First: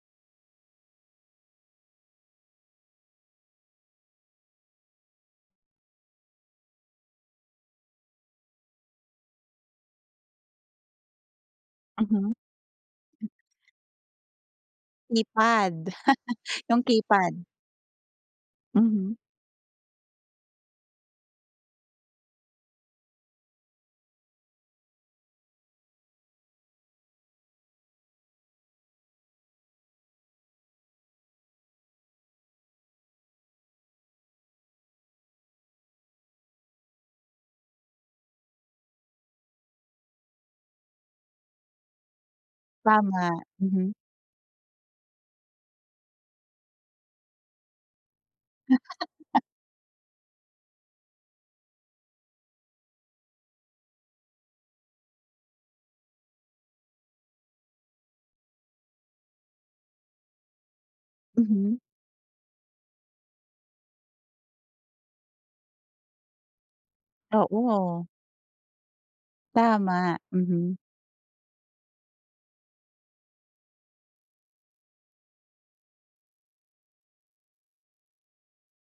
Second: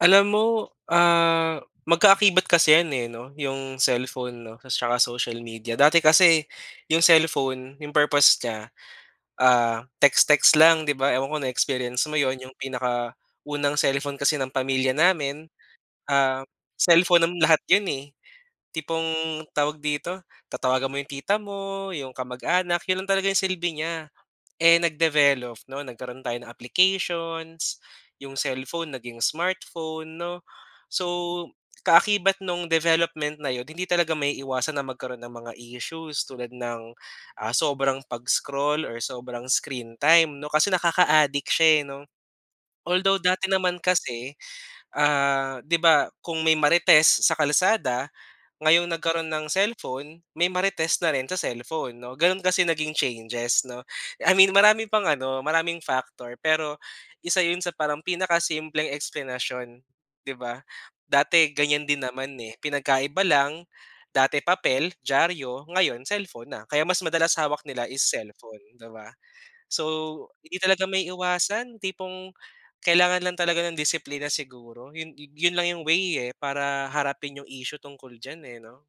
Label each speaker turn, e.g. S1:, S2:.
S1: Alam mo, ah, magka-akibat kasi yan eh 'no. Yung cellphone 'no, ta's tsaka social media. Dati kasi, yung cellphone yung purpose niya, ah, text-text lang 'di ba. Ewan ko na-experience mo
S2: Mhm.
S1: yun. Yung pinaka-unang cellphone kasi ng pamilya namin,
S2: Keypad.
S1: ah,
S2: Yung
S1: cellphone ng
S2: keypad.
S1: lahat yun eh.
S2: Mhm.
S1: Tipong, tawag dito, tatawagan mo 'yong tita mo, 'yong kamag-anak, yun lang talaga yung silbi niya. Eh nag-develop 'no, nagkaroon tayo ng applications. Yung cellphone naging smartphone 'no. So kaakibat nung development na 'yon, hindi talaga maiiwasan na magkaroon ng mga issues tulad ng, ah sobrang pag-scroll or sobrang screen time 'no, kasi nakaka-adik siya eh, 'no. Although
S2: Tama.
S1: dati naman
S2: Mhm.
S1: kasi, ah 'di ba kung may marites sa kalsada, ngayong nagkaroon ng cellphone, may marites na rin sa cellphone 'no. Gano'n kasi naging changes 'no. I mean marami pang ano, maraming factor. Pero isa 'yon sa parang pinaka-simpleng eksplenasyon, 'di ba. Dati
S2: Mhm.
S1: ganiyan din naman eh. Pinagkaiba lang, dati papel, dyaryo, ngayon cellphone na. Kaya mas madalas hawak nila is
S2: Oo.
S1: cellphone, 'di ba. So
S2: Tama,
S1: hindi
S2: mhm.
S1: talaga maiiwasan, tipong kailangan lang talaga ng disiplina siguro. Yun yu yun lang yung way eh para harapin yung issue tungkol diyan eh 'no.